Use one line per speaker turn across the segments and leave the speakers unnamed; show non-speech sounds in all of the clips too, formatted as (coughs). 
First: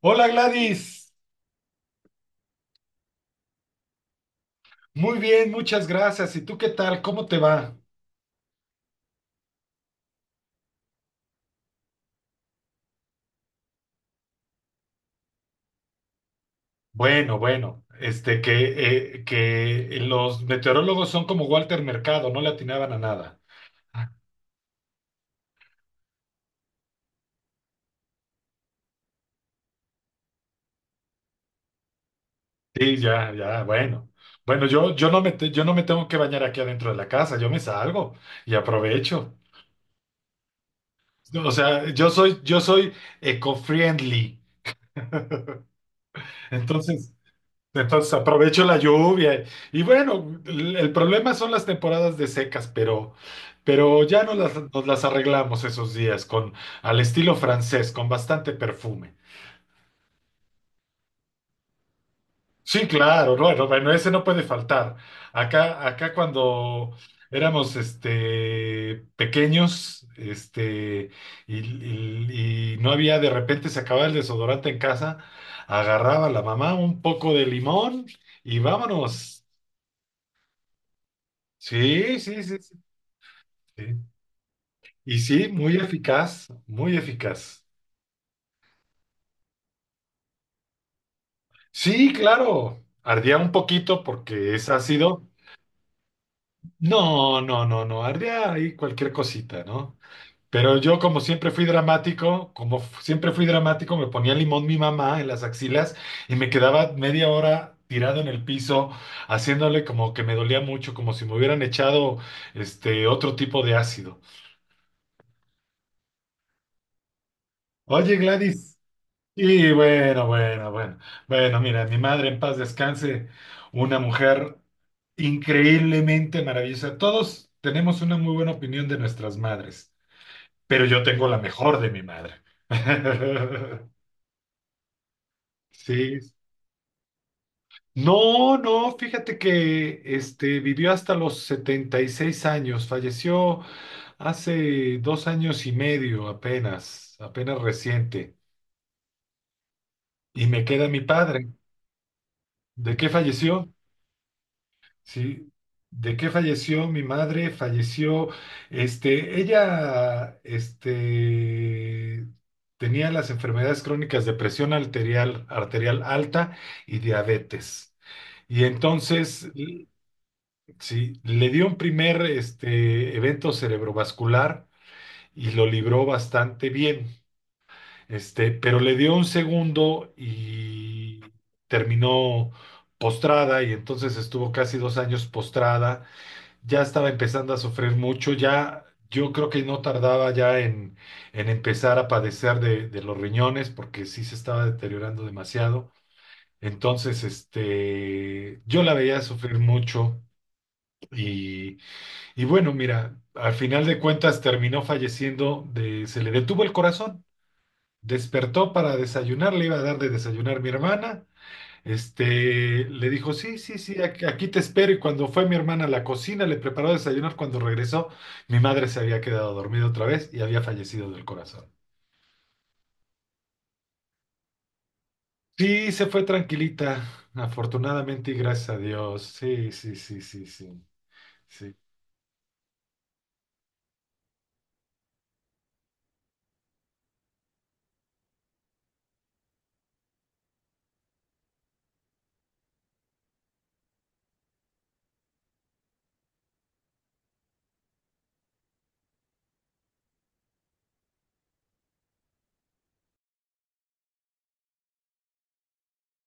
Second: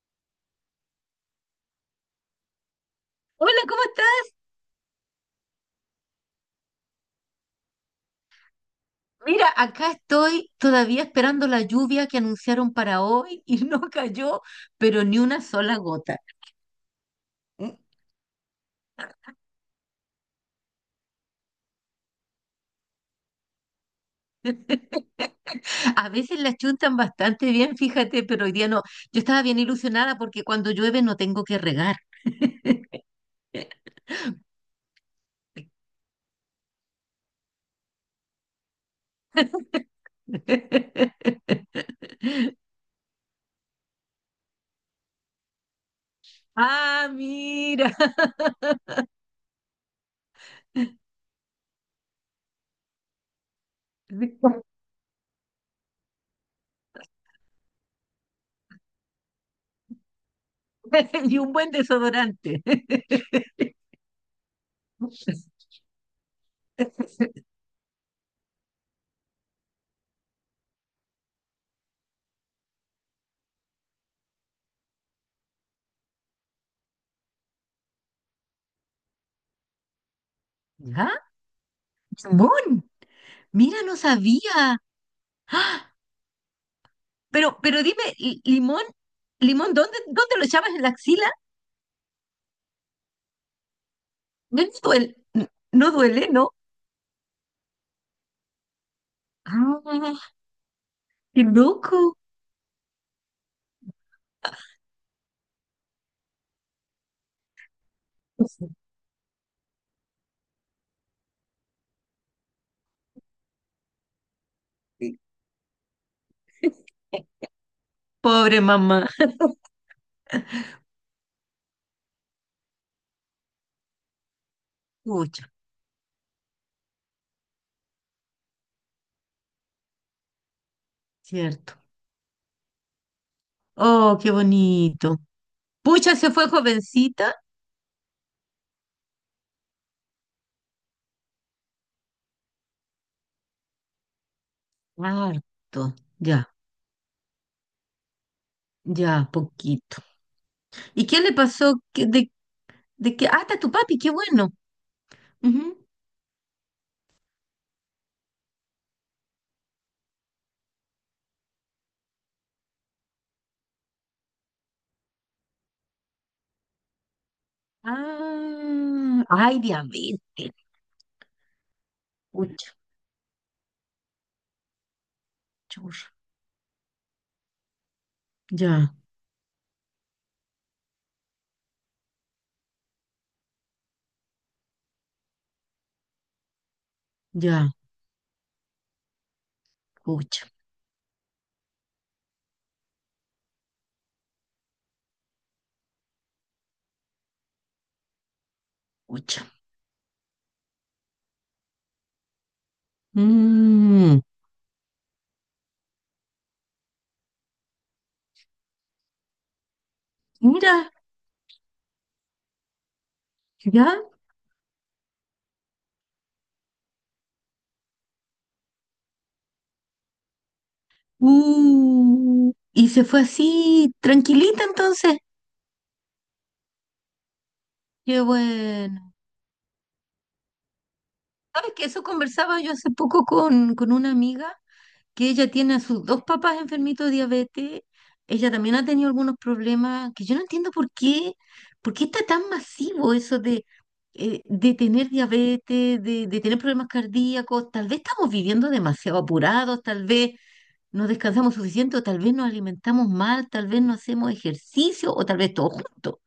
Hola Gladys,
Hola, ¿cómo estás?
muy bien, muchas gracias. ¿Y tú qué tal? ¿Cómo te va?
Mira, acá estoy todavía esperando la lluvia que anunciaron para hoy y (laughs) no cayó, pero ni una sola gota.
Bueno, bueno, que los meteorólogos son como Walter Mercado, no le atinaban a nada.
(laughs) A veces la chuntan bastante bien, fíjate, pero hoy día no. Yo estaba bien ilusionada porque cuando llueve no tengo que regar.
Sí, ya, ya, bueno. Bueno, yo no me tengo que bañar aquí adentro de la casa, yo me salgo y aprovecho. O sea,
(laughs)
yo soy eco-friendly.
Ah,
Entonces,
mira.
entonces aprovecho la lluvia. Y bueno, el problema son las temporadas de secas, pero ya nos las,
(laughs)
nos las arreglamos esos días con al estilo francés, con bastante perfume.
Y un buen desodorante.
Sí, claro, bueno, bueno, ese no puede faltar.
(laughs)
Acá cuando éramos pequeños, y no había de repente se acababa el desodorante en casa, agarraba la mamá un poco de limón y vámonos.
¿Ah?
Sí, sí, sí, sí.
¡Jamón! Mira, no
Sí.
sabía.
Y sí, muy eficaz, muy
Pero,
eficaz.
pero dime, limón, limón, ¿ dónde lo echabas en la axila?
Sí, claro, ardía un poquito porque
No
es
no duele,
ácido.
no duele, ¿no?
No, no, no, no, ardía ahí cualquier cosita, ¿no?
Ah,
Pero yo como
qué
siempre fui
loco.
dramático, siempre fui dramático, me ponía limón mi mamá en las axilas y me quedaba media hora tirado en el piso, haciéndole como que me dolía mucho, como si me hubieran echado este otro tipo de ácido.
(laughs)
Oye,
Pobre
Gladys.
mamá.
Y bueno, bueno, bueno. Bueno, mira, mi madre en paz descanse, una mujer
Pucha,
increíblemente maravillosa. Todos tenemos una muy buena opinión de nuestras madres, pero yo tengo la
cierto.
mejor de mi madre. (laughs)
Oh, qué bonito. Pucha se
Sí.
fue jovencita.
No, no, fíjate que vivió hasta los 76 años, falleció hace dos años y
Harto.
medio
Ya,
apenas, apenas reciente.
ya, poquito.
Y me queda mi
¿Y qué le
padre.
pasó? ¿Qué- de,
¿De qué
de qué? Ah, está tu
falleció?
papi, qué bueno.
Sí.
Ujú.
¿De qué falleció mi madre? Falleció, ella, tenía las enfermedades crónicas de presión arterial, arterial alta y diabetes. Y
Ah,
entonces,
ay, diabetes.
sí, le dio un primer,
Pucha,
evento cerebrovascular y lo libró
churra.
bastante bien. Pero
Ya,
le dio un segundo y terminó postrada y entonces estuvo casi 2 años postrada. Ya estaba empezando a
ya,
sufrir mucho, ya yo creo que no tardaba
pucha.
ya en empezar a padecer de los riñones porque sí se estaba deteriorando demasiado. Entonces, yo la veía
Pucha.
sufrir mucho y, y bueno, mira, al final de
Mm,
cuentas terminó falleciendo de, se le detuvo el corazón, despertó para desayunar, le iba a dar de desayunar mi
mira,
hermana. Le dijo, sí, sí, sí,
ya.
aquí te espero. Y cuando fue mi hermana a la cocina, le preparó desayunar. Cuando regresó, mi madre se había quedado dormida otra vez y había fallecido del corazón.
Y se fue así, tranquilita entonces.
Sí, se fue tranquilita,
Qué
afortunadamente y gracias a
bueno.
Dios. Sí, sí, sí, sí, sí,
¿Sabes
sí.
que eso conversaba yo hace poco con una amiga que ella tiene a sus dos papás enfermitos de diabetes. Ella también ha tenido algunos problemas que yo no entiendo por qué está tan masivo eso de tener diabetes, de tener problemas cardíacos. Tal vez estamos viviendo demasiado apurados, tal vez no descansamos suficiente o tal vez nos alimentamos mal, tal vez no hacemos ejercicio o tal vez todo junto.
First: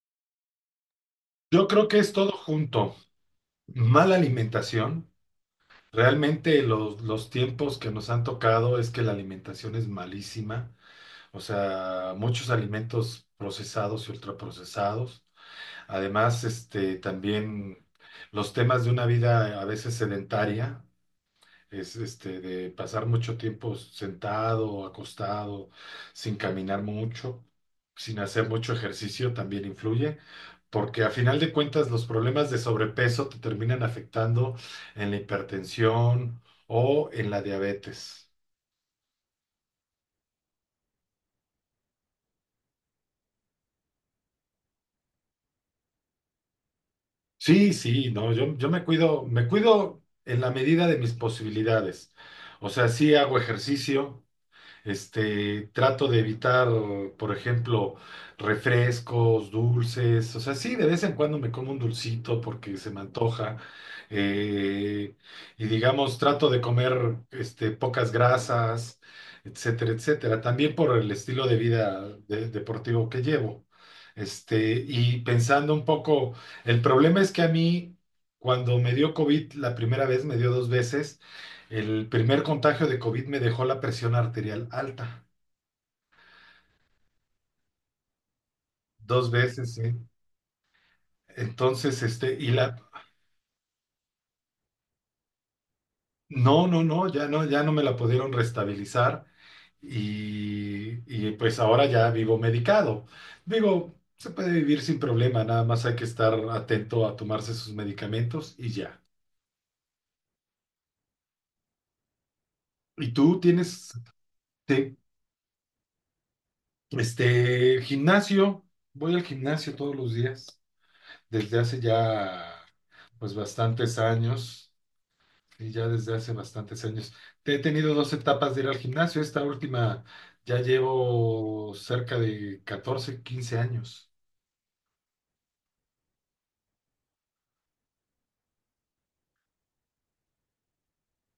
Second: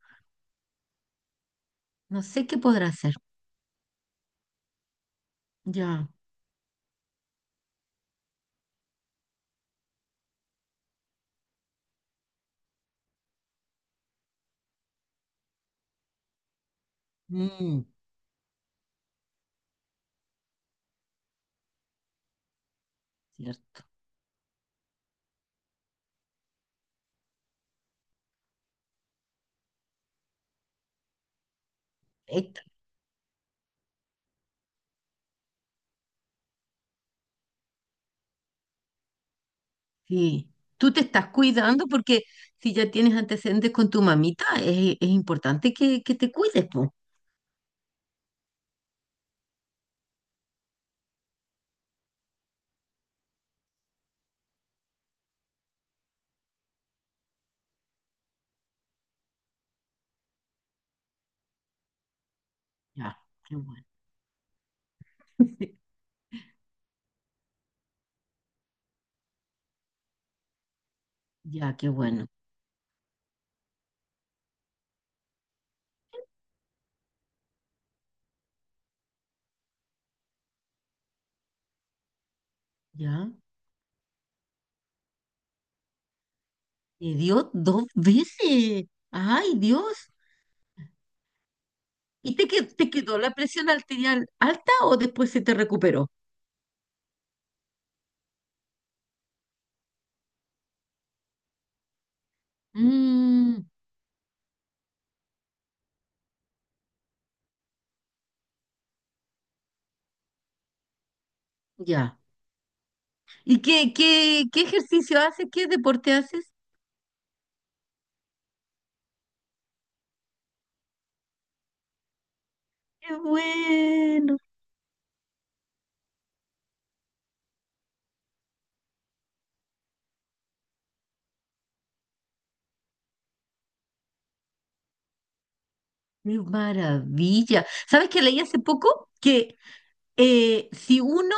Yo creo que es
No
todo
sé qué podrá
junto.
hacer.
Mala alimentación.
Ya,
Realmente los tiempos que nos han tocado es que la alimentación es malísima. O sea, muchos alimentos procesados y ultraprocesados. Además,
mm,
también los temas de una vida a veces sedentaria, es de pasar mucho tiempo
cierto.
sentado, acostado, sin caminar mucho, sin hacer mucho ejercicio, también influye, porque a final de cuentas los problemas de
Esta-
sobrepeso te terminan afectando en la hipertensión o en la diabetes.
sí. Tú te estás cuidando porque si ya tienes antecedentes con tu mamita, es importante que te cuides, po.
Sí, sí, no, yo me cuido en la medida de mis posibilidades. O sea, sí hago ejercicio. Trato de evitar, por ejemplo, refrescos, dulces. O sea, sí, de vez en cuando me como un dulcito porque se me
Ya, qué
antoja.
bueno.
eh, y
(laughs)
digamos, trato de comer pocas grasas, etcétera, etcétera. También por el estilo de
Ya, qué
vida
bueno.
deportivo que llevo. Y pensando un poco, el problema es que a mí, cuando me dio COVID la primera vez, me dio dos veces. El primer contagio de COVID
Ya.
me dejó la presión arterial alta,
Te dio dos veces.
dos
Ay,
veces, ¿sí?
Dios.
Entonces,
¿Y te quedó la presión arterial alta o después se te recuperó?
no, no, no, ya no me la pudieron restabilizar y pues ahora ya vivo medicado.
Mm,
Digo, se puede vivir sin problema, nada más hay que estar atento a tomarse sus medicamentos y ya.
ya.
¿Y tú
¿Y
tienes
qué
te-
ejercicio haces? ¿Qué deporte haces?
gimnasio? Voy al gimnasio todos los días, desde hace ya
Qué
pues bastantes
bueno,
años. Y ya desde hace bastantes años. He tenido dos etapas de ir al gimnasio. Esta última ya llevo cerca de 14 15 años.
qué maravilla. ¿Sabes qué leí hace poco? Que si uno,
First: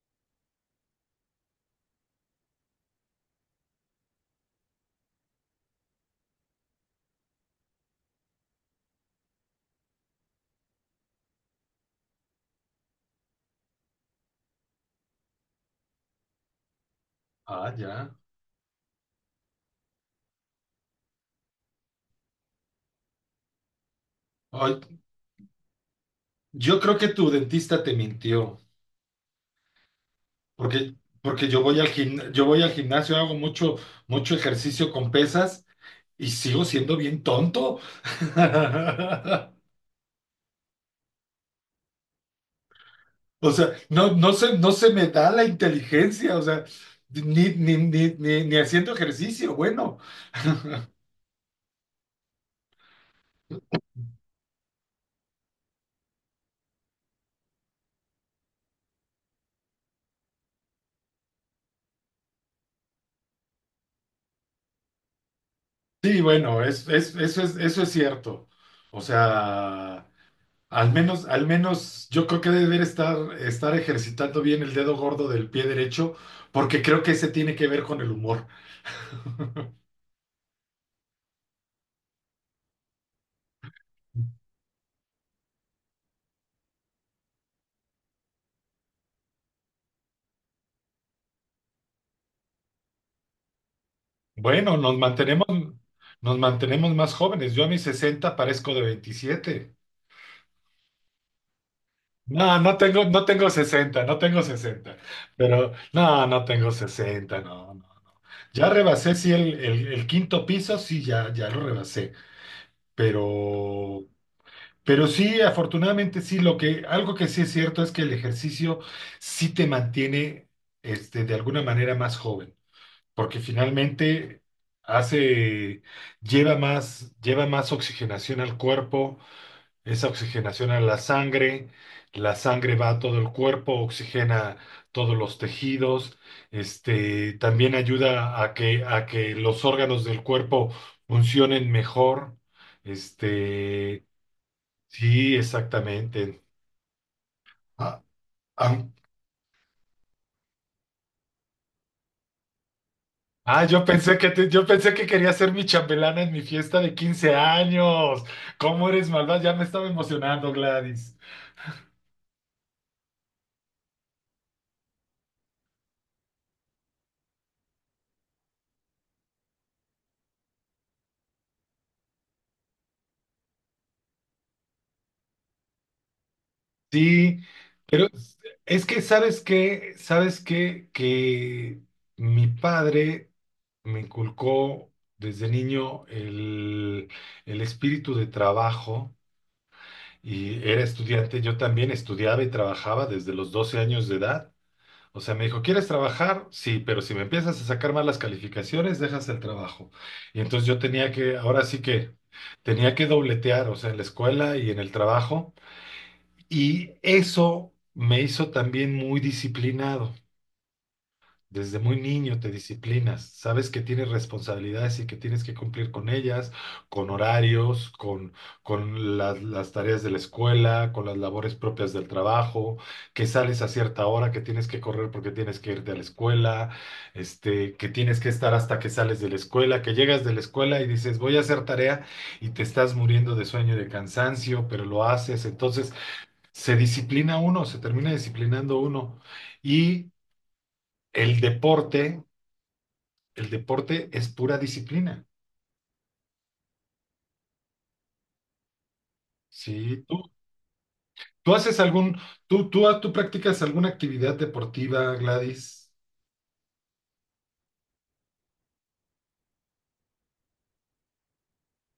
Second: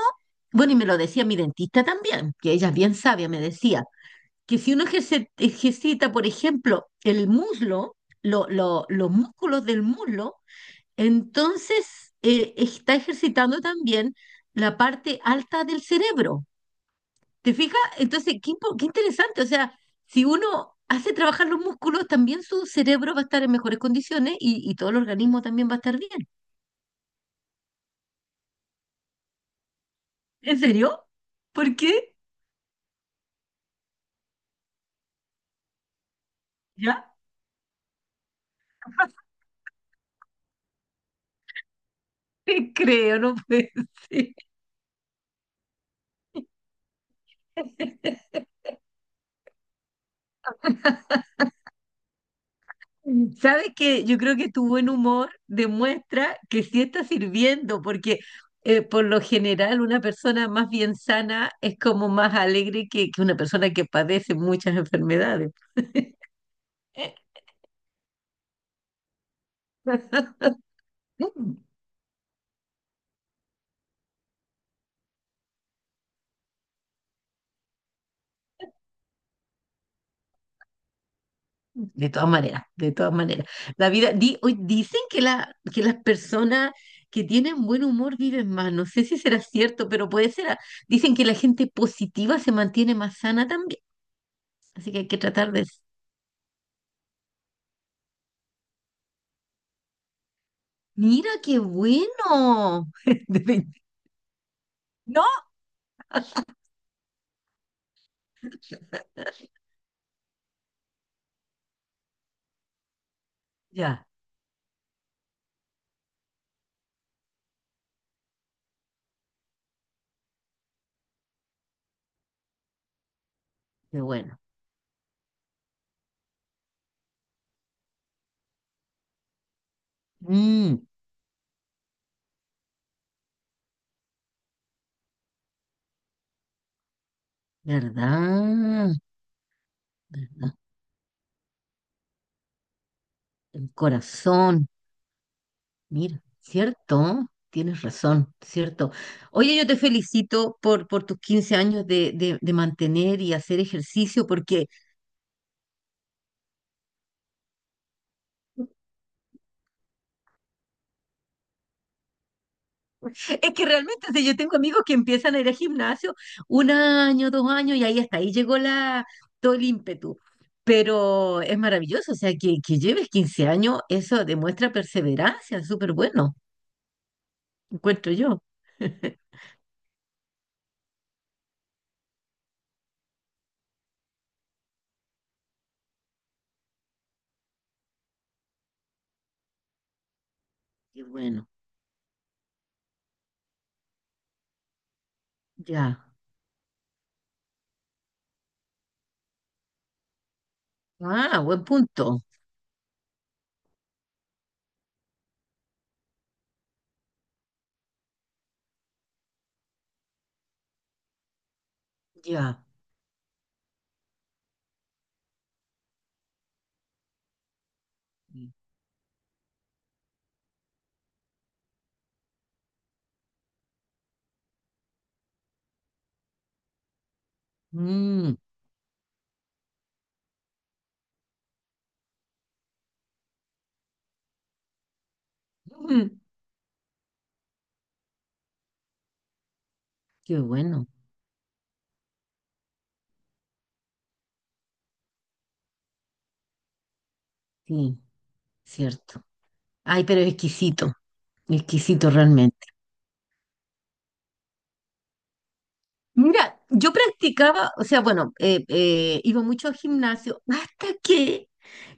bueno, y me lo decía mi dentista también, que ella es bien sabia, me decía, que si uno ejercita, por ejemplo, el muslo, los músculos del muslo, entonces está ejercitando también la parte alta del cerebro. ¿Te
Ah,
fijas?
ya.
Entonces, qué interesante. O sea, si uno hace trabajar los músculos, también su cerebro va a estar en mejores condiciones y
Ay,
todo el organismo también va a estar bien.
yo creo que tu dentista te mintió,
¿En
porque,
serio?
porque yo
¿Por
voy al
qué?
gimnasio, yo voy al gimnasio, hago mucho, mucho ejercicio con pesas y sigo siendo
¿Ya?
bien tonto.
(laughs)
(laughs)
Te creo, no
O sea,
puede
no,
ser.
no se me da la inteligencia, o sea, ni, ni, ni,
(laughs)
ni, ni haciendo ejercicio, bueno.
Sabes que yo creo que tu buen humor demuestra que sí está sirviendo, porque por lo general una persona más bien sana es como más alegre que una persona que padece muchas enfermedades.
Sí, bueno, eso es cierto. O sea,
(laughs)
al menos yo creo que debe de estar ejercitando bien el dedo gordo del pie derecho, porque creo que ese tiene que ver con el humor.
De todas maneras, de todas maneras. La vida, hoy dicen que, la, que las personas que tienen buen humor viven más. No sé si será cierto, pero puede ser. Dicen que la gente positiva se mantiene más sana también.
Bueno,
Así que hay que tratar de...
nos mantenemos más jóvenes. Yo a mis 60 parezco de 27.
Mira qué
No, no
bueno.
tengo, no
(laughs) De
tengo
vein-
60, no tengo sesenta.
No,
Pero, no, no tengo 60, no, no. Ya rebasé, sí, el quinto piso, sí, ya, ya lo rebasé. Pero
ya,
pero sí, afortunadamente sí, algo que sí es cierto es que el ejercicio sí te mantiene, de alguna manera más joven, porque
qué bueno.
finalmente hace, lleva más oxigenación al cuerpo, esa oxigenación a
Mm,
la sangre va a todo el cuerpo, oxigena todos los tejidos, también ayuda
¿verdad?
a que los órganos del
¿Verdad?
cuerpo funcionen mejor, este.
Corazón.
Sí,
Mira,
exactamente.
cierto, tienes
Ah,
razón,
ah,
cierto. Oye, yo te felicito por tus 15 años de, de mantener y hacer
ah, yo pensé
ejercicio, porque
que quería ser mi chambelana en mi fiesta de 15 años. ¿Cómo eres malvada? Ya me estaba emocionando, Gladys.
es que realmente, si yo tengo amigos que empiezan a ir al gimnasio un año, dos años, y ahí hasta ahí llegó la, todo el ímpetu. Pero es maravilloso, o sea, que lleves 15 años, eso demuestra perseverancia, súper bueno,
Sí, pero
encuentro yo.
es que
(laughs)
sabes qué, que mi padre me inculcó desde niño el espíritu de trabajo y era
Qué
estudiante.
bueno,
Yo también estudiaba y trabajaba desde los 12 años de edad. O sea, me dijo, ¿quieres
ya.
trabajar? Sí, pero si me empiezas a sacar malas calificaciones, dejas el trabajo. Y entonces yo tenía que,
Ah,
ahora
buen
sí que,
punto,
tenía que dobletear, o sea, en la escuela y en el trabajo. Y eso me hizo también muy disciplinado. Desde muy niño te
ya.
disciplinas, sabes que tienes responsabilidades y que tienes que cumplir con ellas, con horarios, con las tareas de la escuela, con las labores propias del trabajo, que sales a cierta hora, que tienes que correr porque tienes que irte a la escuela, que tienes que
Mm.
estar hasta que sales de la escuela, que llegas de la escuela y dices voy a hacer tarea y te estás muriendo de sueño y de cansancio, pero lo haces. Entonces
(laughs)
se disciplina uno, se termina disciplinando uno. Y
Qué bueno,
el deporte. El deporte es pura disciplina.
sí, cierto. Ay,
Sí,
pero
tú,
exquisito,
tú haces
exquisito
algún,
realmente.
tú, ah, tú practicas alguna actividad deportiva, Gladys.
Mira, yo practicaba, o sea, bueno, iba mucho al gimnasio hasta que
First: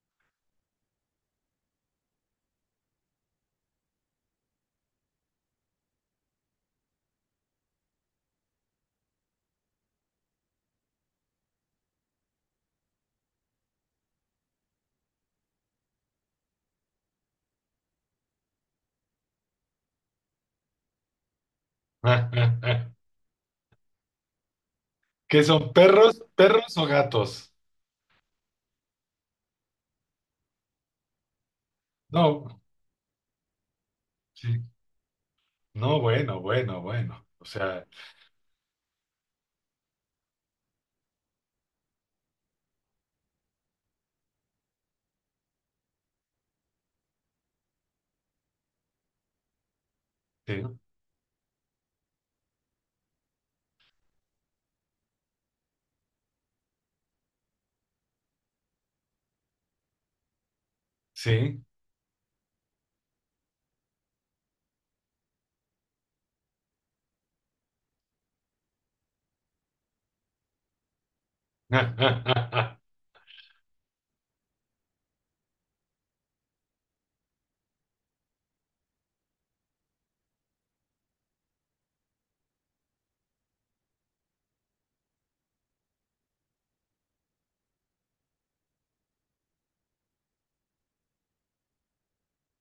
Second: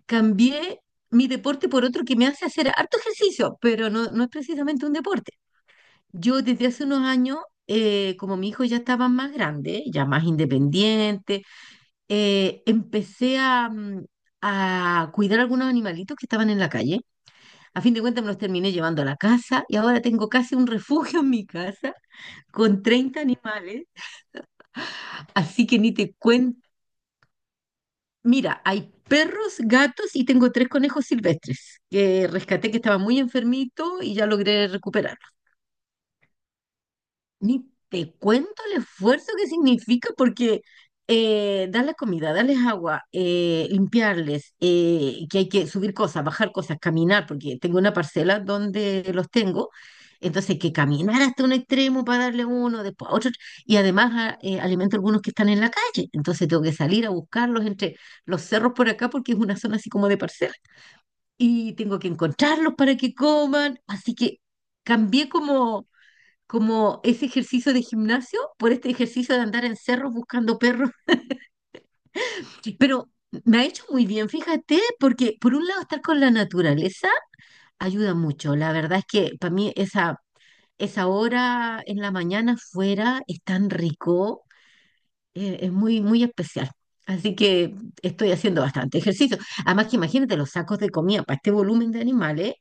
cambié mi deporte por otro que me hace hacer harto ejercicio, pero no, no es precisamente un deporte. Yo desde hace unos años, como mi hijo ya estaba más grande, ya más independiente, empecé a, a cuidar algunos animalitos que estaban en la calle. A fin de cuentas me los terminé llevando a la casa y ahora tengo casi un refugio en mi casa con
(laughs)
30 animales.
¿Qué
Así
son
que ni te
perros,
cuento.
perros o gatos?
Mira, hay perros, gatos y tengo tres conejos silvestres que
No,
rescaté que estaban muy enfermitos y ya
sí.
logré recuperar.
No, bueno, bueno, bueno. O
Ni
sea,
te cuento el esfuerzo que significa porque darles comida, darles agua, limpiarles, que hay que subir cosas, bajar cosas, caminar, porque tengo una parcela donde los tengo, entonces hay
sí,
que caminar hasta un extremo para darle uno, después a otro, y además alimento algunos que están en la calle, entonces tengo que salir a buscarlos entre los cerros por acá porque es una zona así como de parcela,
sí.
y tengo que encontrarlos para que coman, así que cambié como como ese ejercicio de gimnasio por este ejercicio de andar en cerros buscando perros.
(laughs)
Pero me ha hecho muy bien, fíjate, porque por un lado estar con la naturaleza ayuda mucho. La verdad es que para mí esa, esa hora en la mañana fuera es tan rico, es muy especial. Así que estoy haciendo bastante ejercicio. Además que imagínate los sacos de comida para este volumen de animales.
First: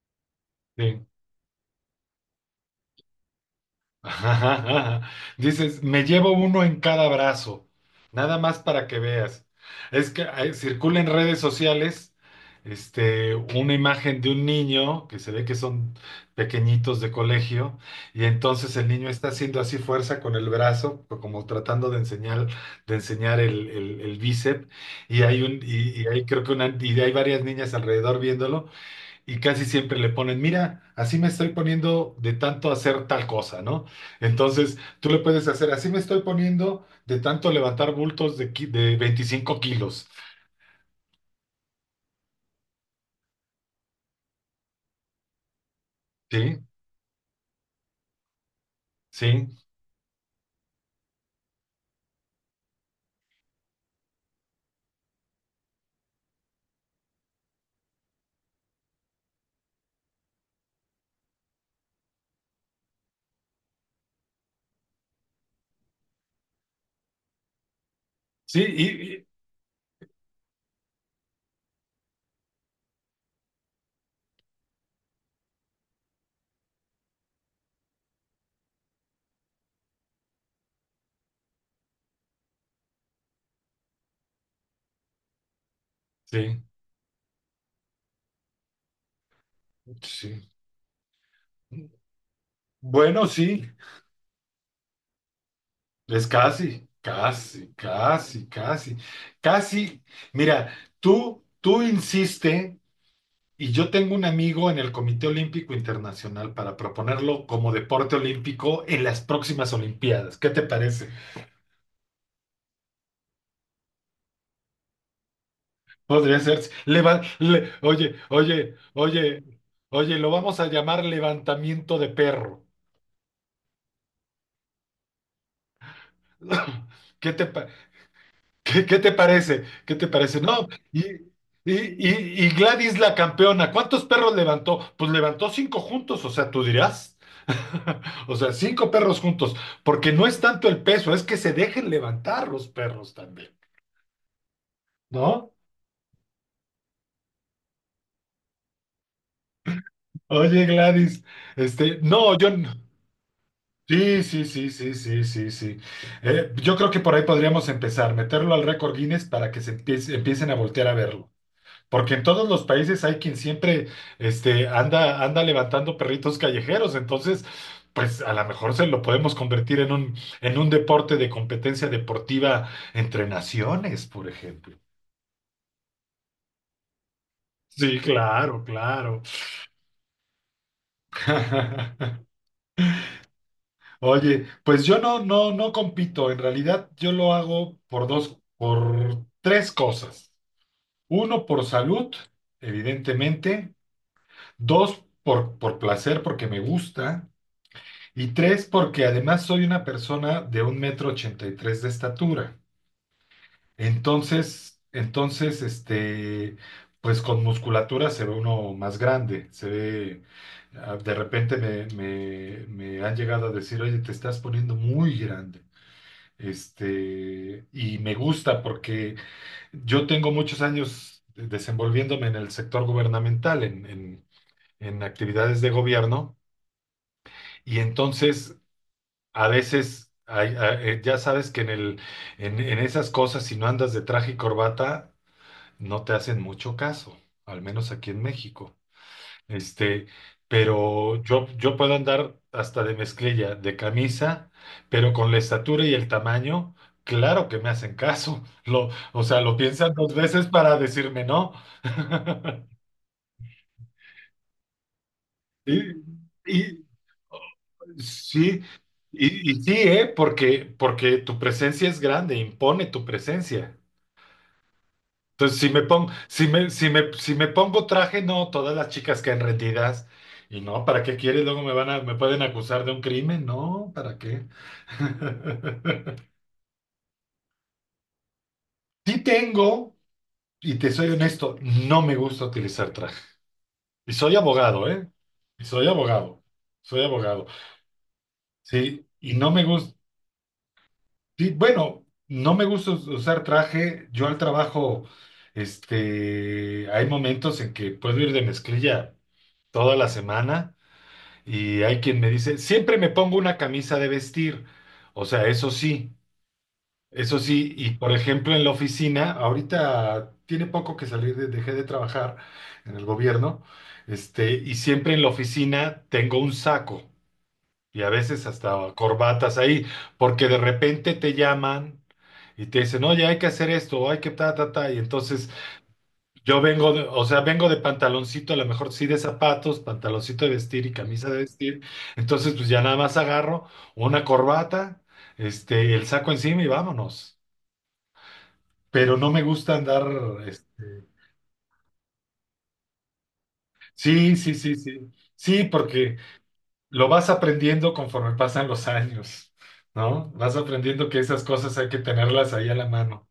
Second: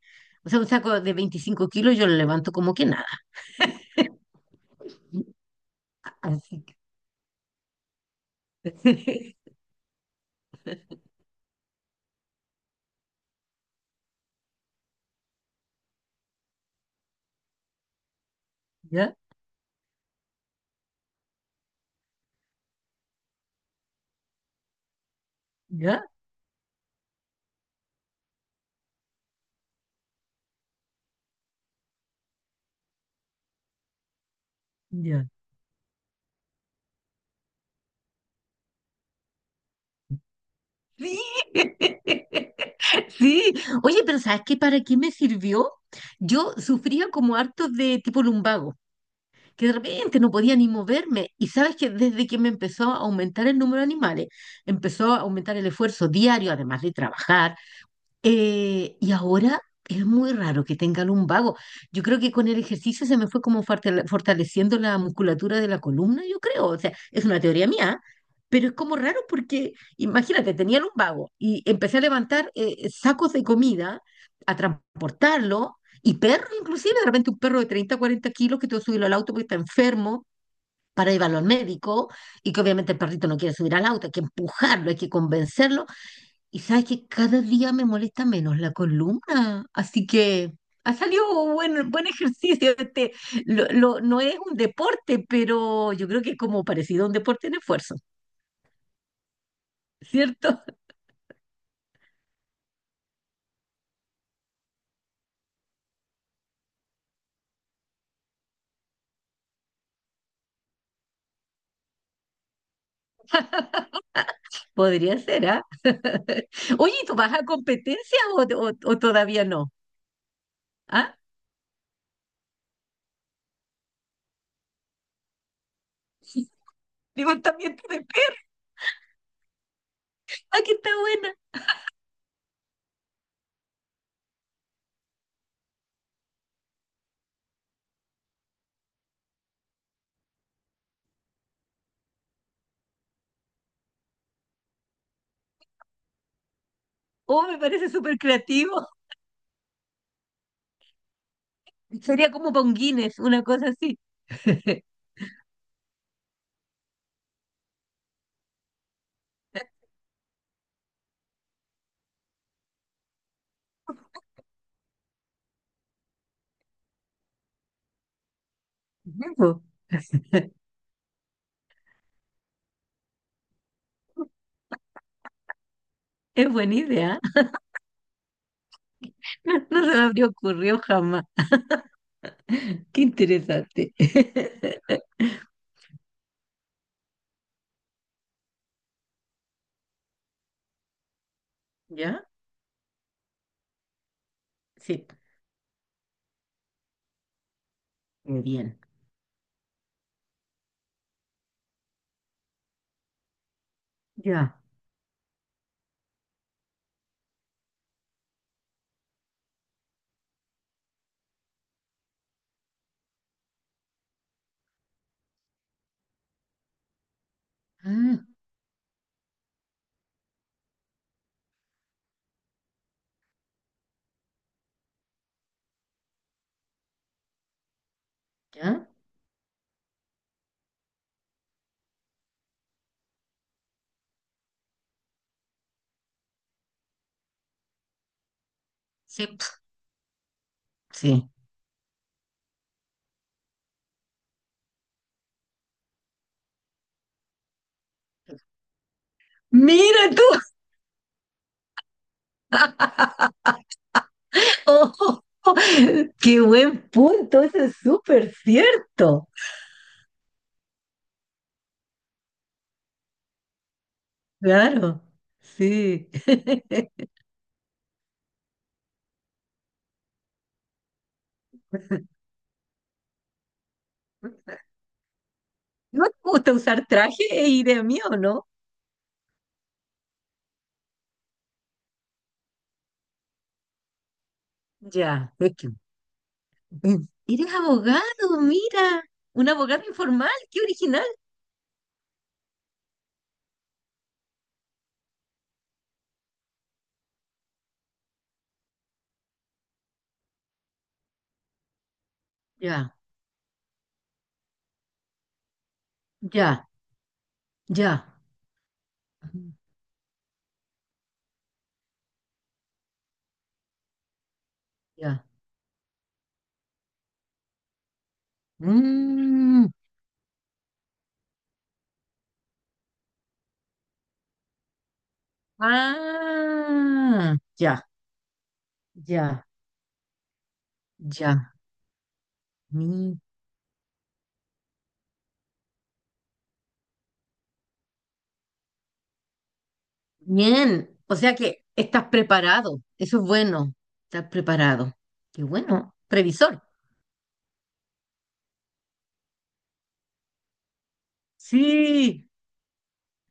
O sea, un saco
Sí.
de 25 kilos yo lo levanto como que nada.
(laughs) Dices, me llevo uno
Así
en cada brazo, nada más para que
que...
veas. Es que circula en redes sociales una imagen de un niño que se ve que son pequeñitos de colegio y entonces el
(laughs)
niño
¿Ya?
está haciendo así fuerza con el brazo, como tratando de enseñar el bíceps y hay un,
¿Ya?
y hay creo que una, y hay varias niñas alrededor viéndolo y casi siempre le ponen, mira, así me estoy poniendo de tanto hacer tal cosa, ¿no? Entonces, tú le
¿Ya?
puedes hacer, así me estoy poniendo de tanto levantar bultos de 25 kilos.
Sí, (laughs) sí. Oye, pero ¿sabes qué? ¿Para qué me sirvió? Yo
Sí,
sufría como hartos de tipo lumbago,
sí,
que de repente no podía ni moverme. Y sabes que desde que me empezó a aumentar el número de animales, empezó a aumentar el esfuerzo diario, además de trabajar, y ahora es muy raro que tenga lumbago. Yo creo que con el ejercicio se me fue como fortaleciendo la musculatura de la columna, yo creo. O sea, es una teoría mía,
sí,
pero es como raro porque, imagínate, tenía lumbago y empecé a levantar sacos de comida, a transportarlo, y perros inclusive, de repente un perro de 30, 40 kilos que tuvo que subirlo al auto porque está enfermo. Para llevarlo al médico y que obviamente el perrito no quiere subir al auto, hay que empujarlo, hay que convencerlo y
sí,
sabes que cada día me molesta menos la columna, así
sí.
que ha salido buen, buen ejercicio. Este,
Bueno, sí,
lo, no es un deporte, pero yo creo
es
que es como
casi,
parecido a un deporte en
casi,
esfuerzo,
casi, casi, casi.
¿cierto?
Mira,
(laughs)
tú insistes. Y yo tengo un amigo en el Comité Olímpico Internacional para proponerlo como deporte olímpico en las próximas Olimpiadas. ¿Qué te parece?
Podría ser, ¿ah?
Podría
(laughs)
ser.
Oye, ¿y ¿tú vas a
Oye,
competencias o,
oye,
o
oye,
todavía no?
oye, lo vamos a llamar
¿Ah?
levantamiento de perro. (coughs) (laughs) ¿Qué te parece?
Levantamiento de pesas,
¿Qué te parece? ¿Qué te parece?
¡ah,
No,
que está
y,
buena!
y, y, y Gladys la campeona, ¿cuántos perros levantó? Pues levantó cinco juntos, o sea, tú dirás. (laughs) O sea, cinco perros juntos, porque no es tanto el peso, es que se dejen levantar los perros también, ¿no?
Oh, me parece súper creativo.
Oye, Gladys,
(laughs) Sería
no, yo
como para
no.
un Guinness, una cosa así.
Sí, sí, sí,
(laughs)
sí, sí, sí, sí. Yo creo que por ahí podríamos empezar, meterlo al récord Guinness para que se empiecen a voltear a verlo. Porque en todos los países hay quien siempre anda levantando perritos callejeros, entonces, pues a lo mejor se lo podemos
Ujú.
convertir
(laughs)
en un deporte de competencia deportiva entre naciones, por ejemplo.
Es buena idea.
Sí, claro, claro.
(laughs) No, no se me habría ocurrido jamás.
(laughs)
Qué interesante.
Oye, pues yo
(laughs)
no, no, no compito. En realidad, yo lo hago por dos, por tres cosas. Uno, por salud,
¿Ya?
evidentemente. Dos,
Sí.
por placer, porque me gusta. Y
Muy
tres,
bien.
porque además soy una persona de 1.83 m de estatura.
Ya.
Entonces, pues con musculatura se ve uno más grande. Se ve, ah, de repente me han llegado a decir, oye, te estás poniendo muy grande. Y me
Ah,
gusta porque yo tengo muchos años desenvolviéndome en el sector gubernamental, en, en actividades de gobierno. Y entonces
¿ya?
a veces, ya sabes que en esas cosas, si no andas de traje y corbata, no te hacen mucho caso, al menos aquí en México.
Sí.
Este, pero
Sí.
yo puedo andar hasta de mezclilla, de camisa, pero con la estatura y el tamaño, claro que me hacen caso. (laughs) O sea, lo piensan
Mira
dos
tú.
veces para decirme no.
(laughs) ¡Oh!
Y,
Qué buen
y
punto. Eso es súper
sí,
cierto.
y sí, ¿eh? Porque tu presencia es grande, impone tu presencia.
Claro.
Entonces, si me
Sí.
pongo, si me, si
(laughs)
me, si me pongo traje, no, todas las chicas quedan rendidas. Y no, ¿para qué quieres? Luego me pueden acusar de un crimen. No, ¿para qué? (laughs)
¿No te gusta usar traje e ir de mí o no?
Sí tengo, y te soy honesto, no me gusta utilizar traje. Y soy abogado, ¿eh?
Ya.
Y soy abogado. Soy
Mm.
abogado.
Eres abogado, mira.
Sí, y
Un
no me
abogado
gusta,
informal. Qué original.
bueno, no me gusta usar traje. Yo al trabajo, hay momentos en que puedo ir de mezclilla toda la semana. Y hay quien me dice,
Ya.
siempre me pongo una camisa de vestir. O sea, eso sí,
Ya.
eso sí. Y
Ya.
por ejemplo, en la oficina,
Ujú,
ahorita tiene poco que salir, dejé de trabajar en el gobierno, y siempre en
ya.
la oficina tengo un saco y a veces hasta corbatas
Mm,
ahí, porque de repente te llaman y te dicen, oye, hay que hacer esto, o hay que ta, ta, ta. Y entonces yo o
ah,
sea, vengo de
ya,
pantaloncito, a lo mejor sí de
ya,
zapatos, pantaloncito de vestir y camisa de
ya.
vestir. Entonces, pues ya nada más
Ni-
agarro una corbata, el saco encima y vámonos. Pero no me gusta andar,
Bien.
este,
O sea que estás preparado. Eso es bueno. Estás
sí, sí, sí,
preparado.
sí.
Qué
Sí,
bueno.
porque
Previsor.
lo vas aprendiendo conforme pasan los años, ¿no? Vas aprendiendo que esas cosas hay que
Sí,
tenerlas ahí a la mano.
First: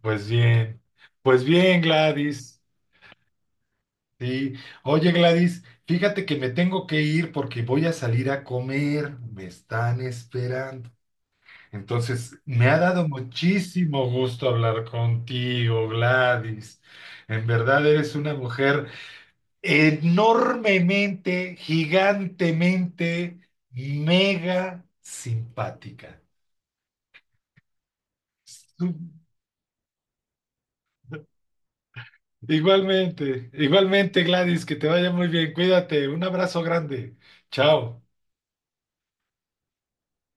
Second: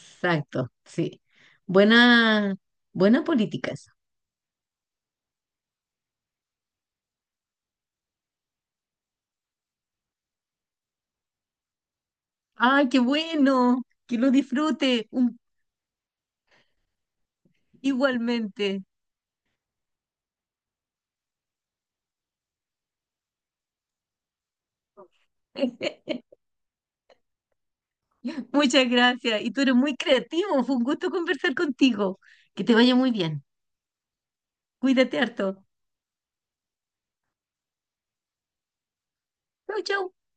Pues bien,
Sí.
pues bien,
Buena,
Gladys.
buena política esa.
Sí, oye Gladys, fíjate que me tengo que ir porque voy a salir a comer, me están esperando. Entonces, me ha
Ay, qué
dado
bueno.
muchísimo
Que lo
gusto hablar
disfrute
contigo, Gladys. En verdad eres una
igualmente.
mujer enormemente, gigantemente, mega simpática.
(laughs) Muchas
Su-
gracias. Y tú eres muy creativo. Fue un gusto conversar contigo. Que te vaya muy bien.
Igualmente, igualmente Gladys, que te vaya
Cuídate
muy bien,
harto.
cuídate, un abrazo grande, chao.
Chau, chau.